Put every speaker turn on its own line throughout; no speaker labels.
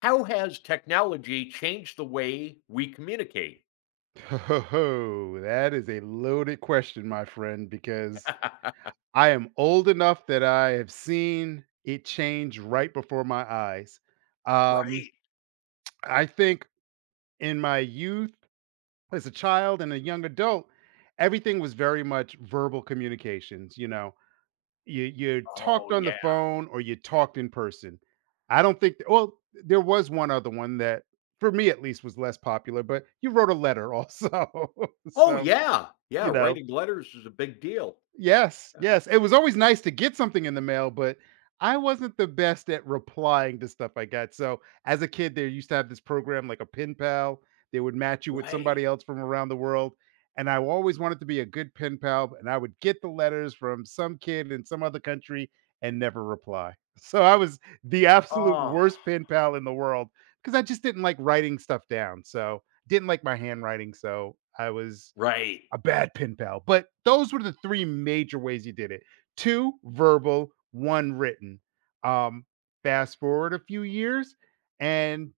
How has technology changed the way we communicate?
Oh, that is a loaded question, my friend, because I am old enough that I have seen it change right before my eyes. Um,
Right.
I think in my youth, as a child and a young adult, everything was very much verbal communications. You talked
Oh,
on the
yeah.
phone or you talked in person. I don't think. Well, there was one other one that, for me at least, was less popular, but you wrote a letter also.
Oh,
So,
yeah. Yeah,
you know
writing letters is a big deal.
yes,
Yeah.
yes. It was always nice to get something in the mail, but I wasn't the best at replying to stuff I got. So as a kid, they used to have this program like a pen pal. They would match you with
Right.
somebody else from around the world. And I always wanted to be a good pen pal, and I would get the letters from some kid in some other country and never reply. So I was the absolute
Oh,
worst pen pal in the world because I just didn't like writing stuff down. So didn't like my handwriting. So I was
right.
a bad pen pal. But those were the three major ways he did it: two verbal, one written. Um, fast forward a few years, and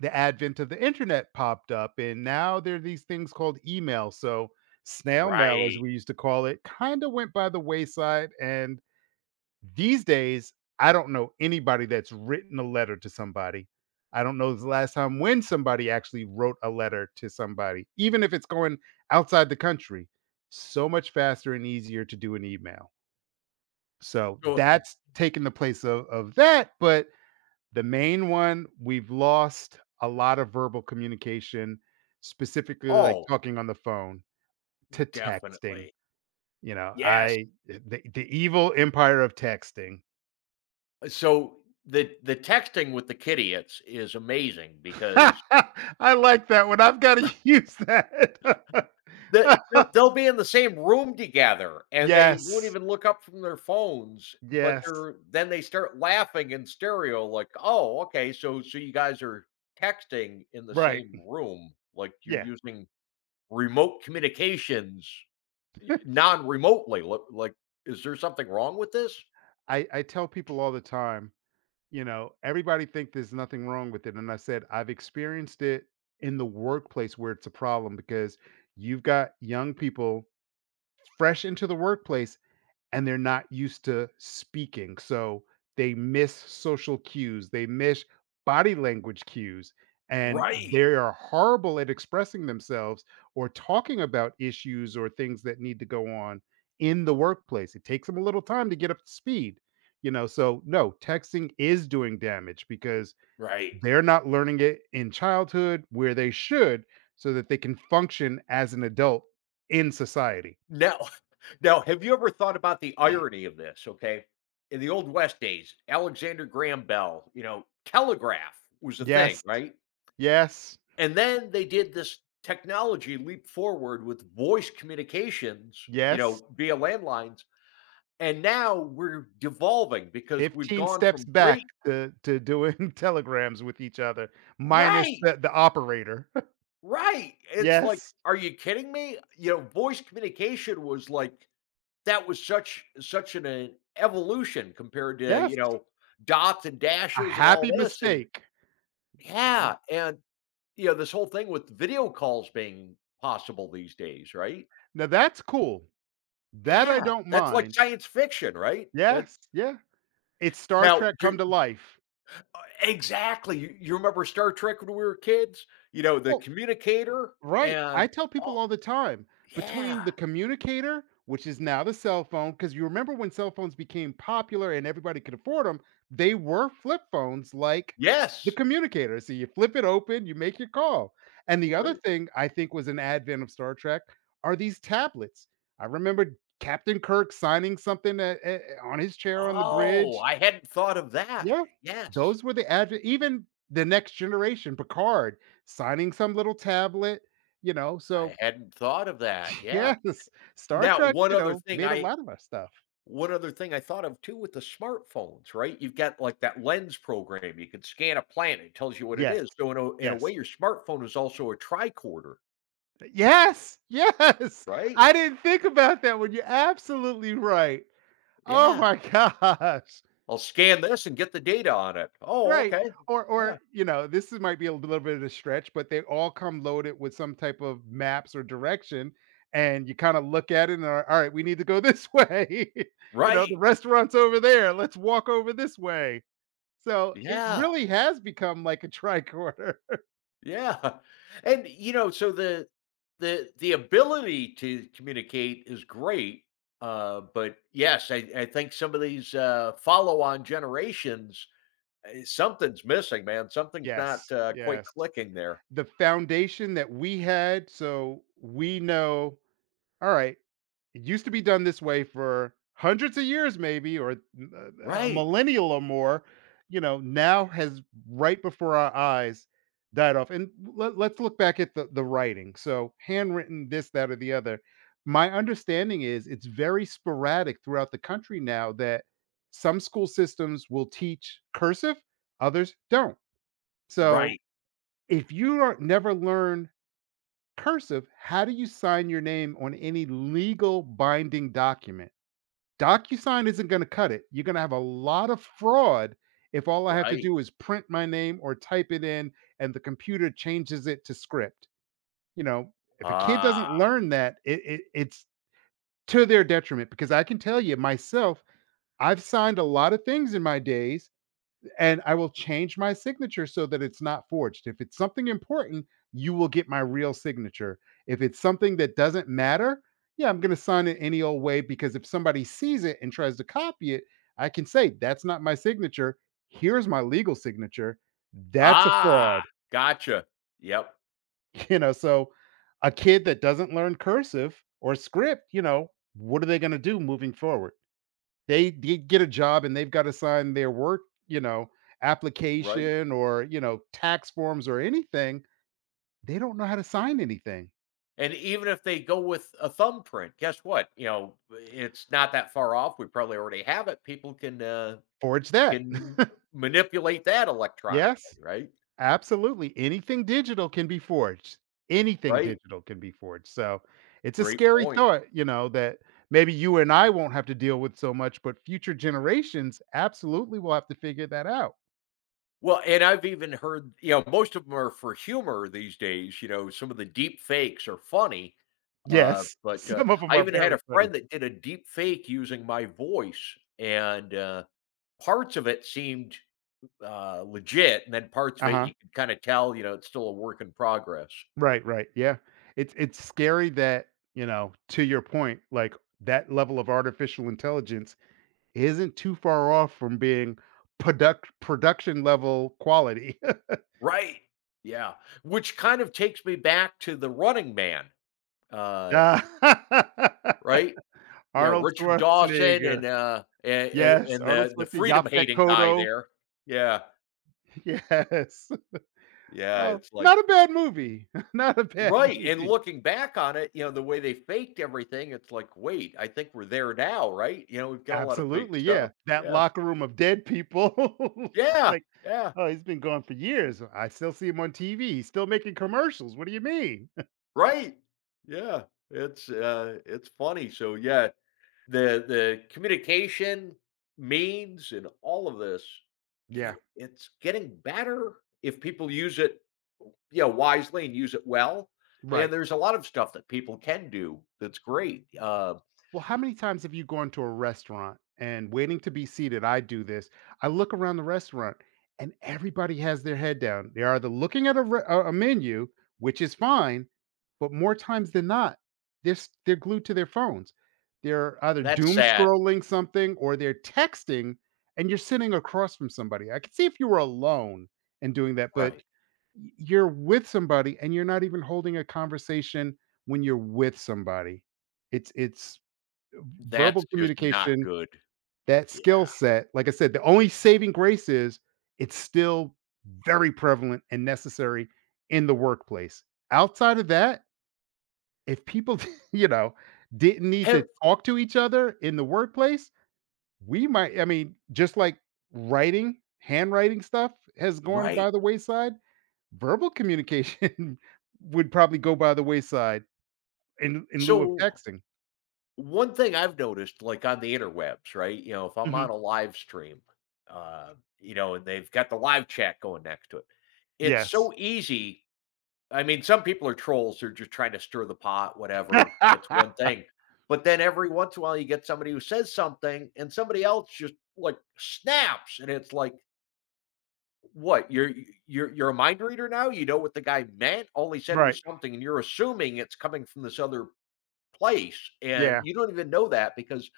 the advent of the internet popped up, and now there are these things called email. So snail mail, as
Right.
we used to call it, kind of went by the wayside, and these days, I don't know anybody that's written a letter to somebody. I don't know the last time when somebody actually wrote a letter to somebody, even if it's going outside the country. So much faster and easier to do an email. So
So
that's taken the place of that. But the main one, we've lost a lot of verbal communication, specifically like
Oh.
talking on the phone to texting.
Definitely.
You know,
Yes.
I the, the evil empire of texting.
So the texting with the kitty it's is amazing because
I like that one. I've got to use that.
that they'll be in the same room together, and they won't
Yes.
even look up from their phones, but
Yes.
they start laughing in stereo like, "Oh, okay, so you guys are texting in the
Right.
same room, like, you're
Yeah.
using remote communications non-remotely, look like, is there something wrong with this?"
I tell people all the time, everybody think there's nothing wrong with it. And I said, I've experienced it in the workplace where it's a problem because you've got young people fresh into the workplace and they're not used to speaking. So they miss social cues, they miss body language cues, and
Right,
they are horrible at expressing themselves or talking about issues or things that need to go on in the workplace. It takes them a little time to get up to speed. So, no, texting is doing damage because
right.
they're not learning it in childhood where they should so that they can function as an adult in society.
Now now, have you ever thought about the irony of this, okay? In the Old West days, Alexander Graham Bell, you know, telegraph was a thing,
Yes,
right?
yes.
And then they did this technology leap forward with voice communications, you
Yes,
know, via landlines, and now we're devolving because we've
15
gone
steps
from
back
great.
to doing telegrams with each other, minus
Right,
the operator.
right. It's like,
Yes,
"Are you kidding me?" You know, voice communication was like that was such an, evolution compared to, you
yes,
know, dots and
a
dashes and all
happy
this, and
mistake.
yeah, and, you know, this whole thing with video calls being possible these days, right?
Now that's cool. That I
Yeah,
don't
that's like
mind.
science fiction, right? that
Yes, yeah. It's Star
now
Trek
do
come to life.
Exactly, you remember Star Trek when we were kids? You know, the
Well.
communicator
Right.
and
I tell
oh,
people all the time
yeah.
between the communicator, which is now the cell phone, because you remember when cell phones became popular and everybody could afford them, they were flip phones like the
Yes,
communicator. So you flip it open, you make your call. And the other
right.
thing I think was an advent of Star Trek are these tablets. I remember Captain Kirk signing something on his chair on the
Oh,
bridge.
I hadn't thought of that.
Yeah,
Yes,
those were the adve even the next generation, Picard signing some little tablet,
I
so
hadn't thought of that, yeah.
yes, Star
Now,
Trek,
one other thing
made a
I
lot of our stuff.
one other thing I thought of too with the smartphones, right? You've got like that lens program. You can scan a planet, it tells you what it
Yes,
is. So in a way,
yes,
your smartphone is also a tricorder,
yes, yes!
right?
I didn't think about that when you're absolutely right. Oh
Yeah.
my gosh.
I'll scan this and get the data on it. Oh,
Right.
okay.
Or
Yeah.
or, this is might be a little bit of a stretch, but they all come loaded with some type of maps or direction, and you kinda look at it and are, "Alright, we need to go this way." "The
Right.
restaurant's over there. Let's walk over this way." So, it
Yeah.
really has become like a tricorder.
Yeah. And you know, so the ability to communicate is great. But yes, I think some of these follow-on generations, eh, something's missing, man. Something's not,
Yes,
quite
yes.
clicking there.
The foundation that we had, so we know, "Alright, it used to be done this way for hundreds of years, maybe, or a
Right.
millennial or more. Now has right before our eyes died off. And let's look back at the writing. So, handwritten, this, that, or the other. My understanding is it's very sporadic throughout the country now that some school systems will teach cursive, others don't. So,
Right.
if you don't, never learn cursive, how do you sign your name on any legal binding document? DocuSign isn't going to cut it. You're going to have a lot of fraud if all I have to
Right.
do is print my name or type it in and the computer changes it to script. You know, if a kid doesn't
Ah.
learn that, it's to their detriment because I can tell you myself, I've signed a lot of things in my days and I will change my signature so that it's not forged. If it's something important, you will get my real signature. If it's something that doesn't matter, yeah, I'm going to sign it any old way because if somebody sees it and tries to copy it, I can say, that's not my signature. Here's my legal signature. That's a
Ah!
fraud.
Gotcha. Yep.
So a kid that doesn't learn cursive or script, what are they going to do moving forward? They get a job and they've got to sign their work, you know,
Right.
application or tax forms or anything, they don't know how to sign anything.
And even if they go with a thumbprint, guess what? You know, it's not that far off. We probably already have it. People
Forge that.
can manipulate that electronically,
Yes,
right?
absolutely. Anything digital can be forged. Anything
Right.
digital can be forged. So, it's a
Great
scary
point.
thought, that maybe you and I won't have to deal with so much, but future generations absolutely will have to figure that out.
Well, and I've even heard, you know, most of them are for humor these days, you know, some of the deep fakes are funny. Uh,
Yes,
but, uh,
some of them
I
are
even had
very
a
funny.
friend that did a deep fake using my voice, and, parts of it seemed, legit, and then parts of it
Uh-huh.
you could kinda tell, you know, it's still a work in progress.
Right, right. Yeah. It's scary that, to your point, like that level of artificial intelligence isn't too far off from being production level quality.
Right. Yeah, which kind of takes me back to The Running Man, uh,
Yeah.
right? You know,
Arnold
Richard Dawson
Schwarzenegger.
and and
Yes,
and the
Arnold
the
Schwarzenegger,
freedom
Yaphet
hating guy
Kotto.
there. Yeah.
Yes.
Yeah,
Oh,
it's like
not a bad movie. Not a bad
right, and
movie.
looking back on it, you know, the way they faked everything, it's like, "Wait, I think we're there now," right? You know, we've got a lot of fake
Absolutely,
stuff.
yeah. That
Yeah.
locker room of dead people. It's just
Yeah,
like,
yeah,
"Oh, he's been gone for years. I still see him on TV. He's still making commercials. What do you mean?"
right. Yeah, it's funny, so, yeah, the communication, means and all of this, you
Yeah,
know, it's getting better if people use it, you know, wisely and use it well, and
right.
there's a lot of stuff that people can do that's great,
Well, how many times have you gone to a restaurant and waiting to be seated? I do this. I look around the restaurant and everybody has their head down. They are either looking at a, re- a menu, which is fine, but more times than not, they're glued to their phones. They're either
that's
doom
sad.
scrolling something or they're texting, and you're sitting across from somebody. I could see if you were alone and doing that, but
Right.
you're with somebody and you're not even holding a conversation when you're with somebody, it's.
That's
Verbal
just not
communication,
good.
that skill
Yeah.
set, like I said, the only saving grace is it's still very prevalent and necessary in the workplace. Outside of that, if people, you know, didn't need to
Ev
talk to each other in the workplace, we might, I mean, just like writing, handwriting stuff has gone
right.
by the wayside, verbal communication would probably go by the wayside in lieu of
So,
texting.
one thing I've noticed, like, on the interwebs, right, you know, if I'm on
Mhm.
a live stream, uh, you know, and they've got the live chat going next to it, it's so
Yes.
easy. I mean, some people are trolls, they're just trying to stir the pot, whatever, that's one thing, but then every once in a while, you get somebody who says something, and somebody else just, like, snaps, and it's like, what, you're a mind reader now? You know what the guy meant? All he said
Right.
was something, and you're assuming it's coming from this other place, and
Yeah.
you don't even know that because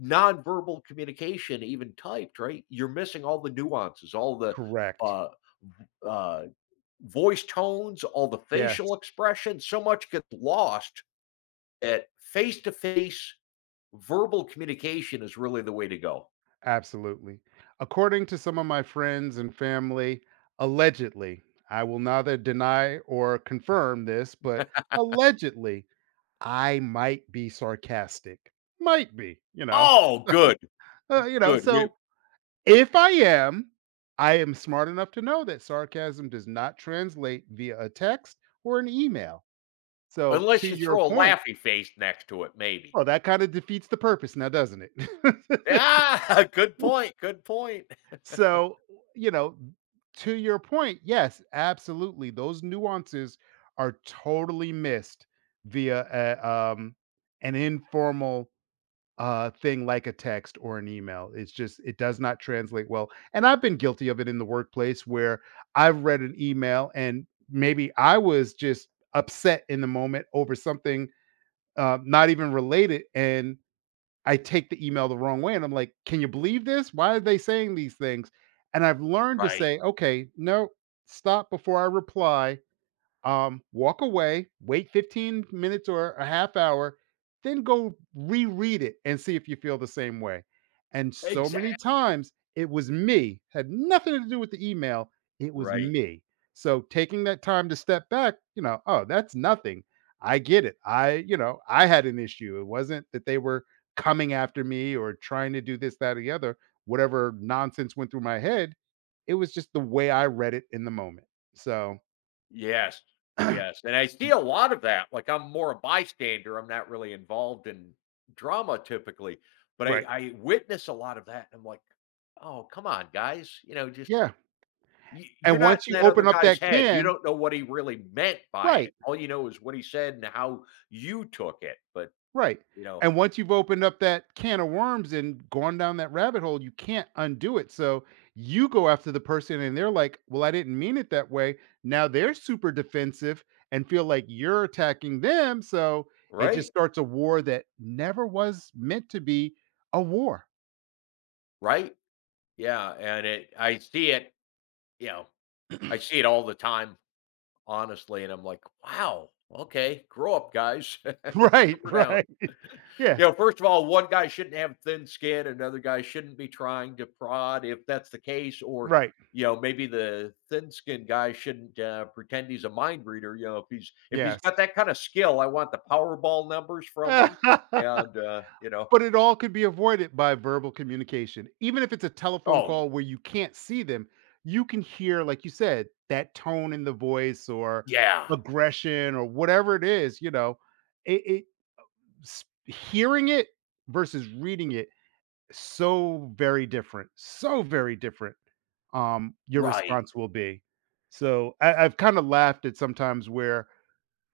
nonverbal communication, even typed, right? You're missing all the nuances, all the,
Correct.
uh uh, voice tones, all the
Yes,
facial expressions, so much gets lost at face-to-face. Verbal communication is really the way to go.
absolutely. According to some of my friends and family, allegedly, I will neither deny or confirm this, but allegedly, I might be sarcastic. Might be.
Oh, good,
So,
good, we
so if I am, I am smart enough to know that sarcasm does not translate via a text or an email. So, to
unless you
your
throw a
point,
laughy face next to it, maybe.
well, that kind of defeats the purpose now, doesn't it?
Yeah, good point, good point.
So, you know, to your point, yes, absolutely. Those nuances are totally missed via an informal thing like a text or an email. It's just, it does not translate well. And I've been guilty of it in the workplace where I've read an email and maybe I was just upset in the moment over something not even related. And I take the email the wrong way, and I'm like, "Can you believe this? Why are they saying these things?" And I've learned to
Right.
say, "Okay, no, stop before I reply." Walk away, wait 15 minutes or a half hour, then go reread it and see if you feel the same way. And so
Exactly.
many times it was me, had nothing to do with the email. It was
Right.
me. So taking that time to step back, oh, that's nothing. I get it. I had an issue. It wasn't that they were coming after me or trying to do this, that, or the other, whatever nonsense went through my head. It was just the way I read it in the moment. So.
Yes, yes, and I see a lot of that, like, I'm more a bystander, I'm not really involved in drama typically, but I
Right.
I witness a lot of that, and I'm like, "Oh, come on, guys," you know, just
Yeah.
you're
And
not
once
in
you
that
open
other
up
guy's
that
head, you
can.
don't know what he really meant by it,
Right,
all you know is what he said and how you took it, but,
right.
you know,
And once you've opened up that can of worms and gone down that rabbit hole, you can't undo it, so you go after the person and they're like, "Well, I didn't mean it that way." Now they're super defensive and feel like you're attacking them, so it just
right,
starts a war that never was meant to be a war.
right? Yeah, and it I see it, you know, I see it all the time. Honestly, and I'm like, "Wow, okay, grow up, guys.
Right,
Simmer down."
right. Yeah,
You know, first of all, one guy shouldn't have thin skin, another guy shouldn't be trying to prod if that's the case, or,
right.
you know, maybe the thin-skinned guy shouldn't, pretend he's a mind reader, you know, if he's
Yes.
got that kinda skill, I want the Powerball numbers from him, and, you know,
But it all could be avoided by verbal communication. Even if it's a telephone
"Oh,
call where you can't see them, you can hear, like you said, that tone in the voice or
yeah,
aggression or whatever it is, it, it hearing it versus reading it so very different, so very different. Your
right.
response will be. So I've kind of laughed at sometimes where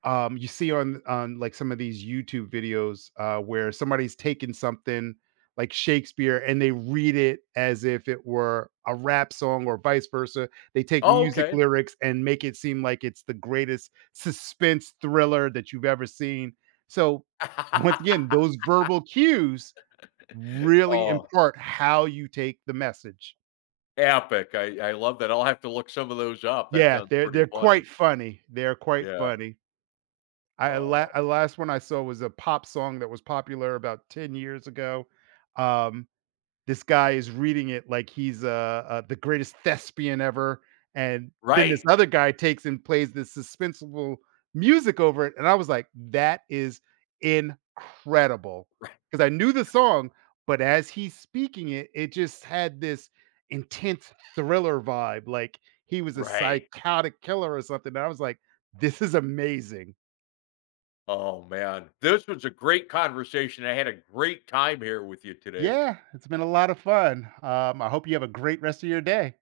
you see on like some of these YouTube videos where somebody's taken something like Shakespeare and they read it as if it were a rap song or vice versa. They take
Oh,
music
okay."
lyrics and make it seem like it's the greatest suspense thriller that you've ever seen. So once again, those verbal cues really
Oh.
impart how you take the message.
Epic. I love that. I'll have to look some of those up. That
Yeah,
sounds
they're
pretty
they're
funny.
quite funny. They're quite
Yeah.
funny.
Oh,
I last one I saw was a pop song that was popular about 10 years ago. Um, this guy is reading it like he's, the greatest thespian ever, and then
right.
this other guy takes and plays this suspenseful music over it, and I was like, "That is incredible
Right.
because I knew the song, but as he's speaking it, it just had this intense thriller vibe, like he was a
Right.
psychotic killer or something, and I was like, "This is amazing."
Oh, man. This was a great conversation. I had a great time here with you today.
Yeah, it's been a lot of fun. I hope you have a great rest of your day.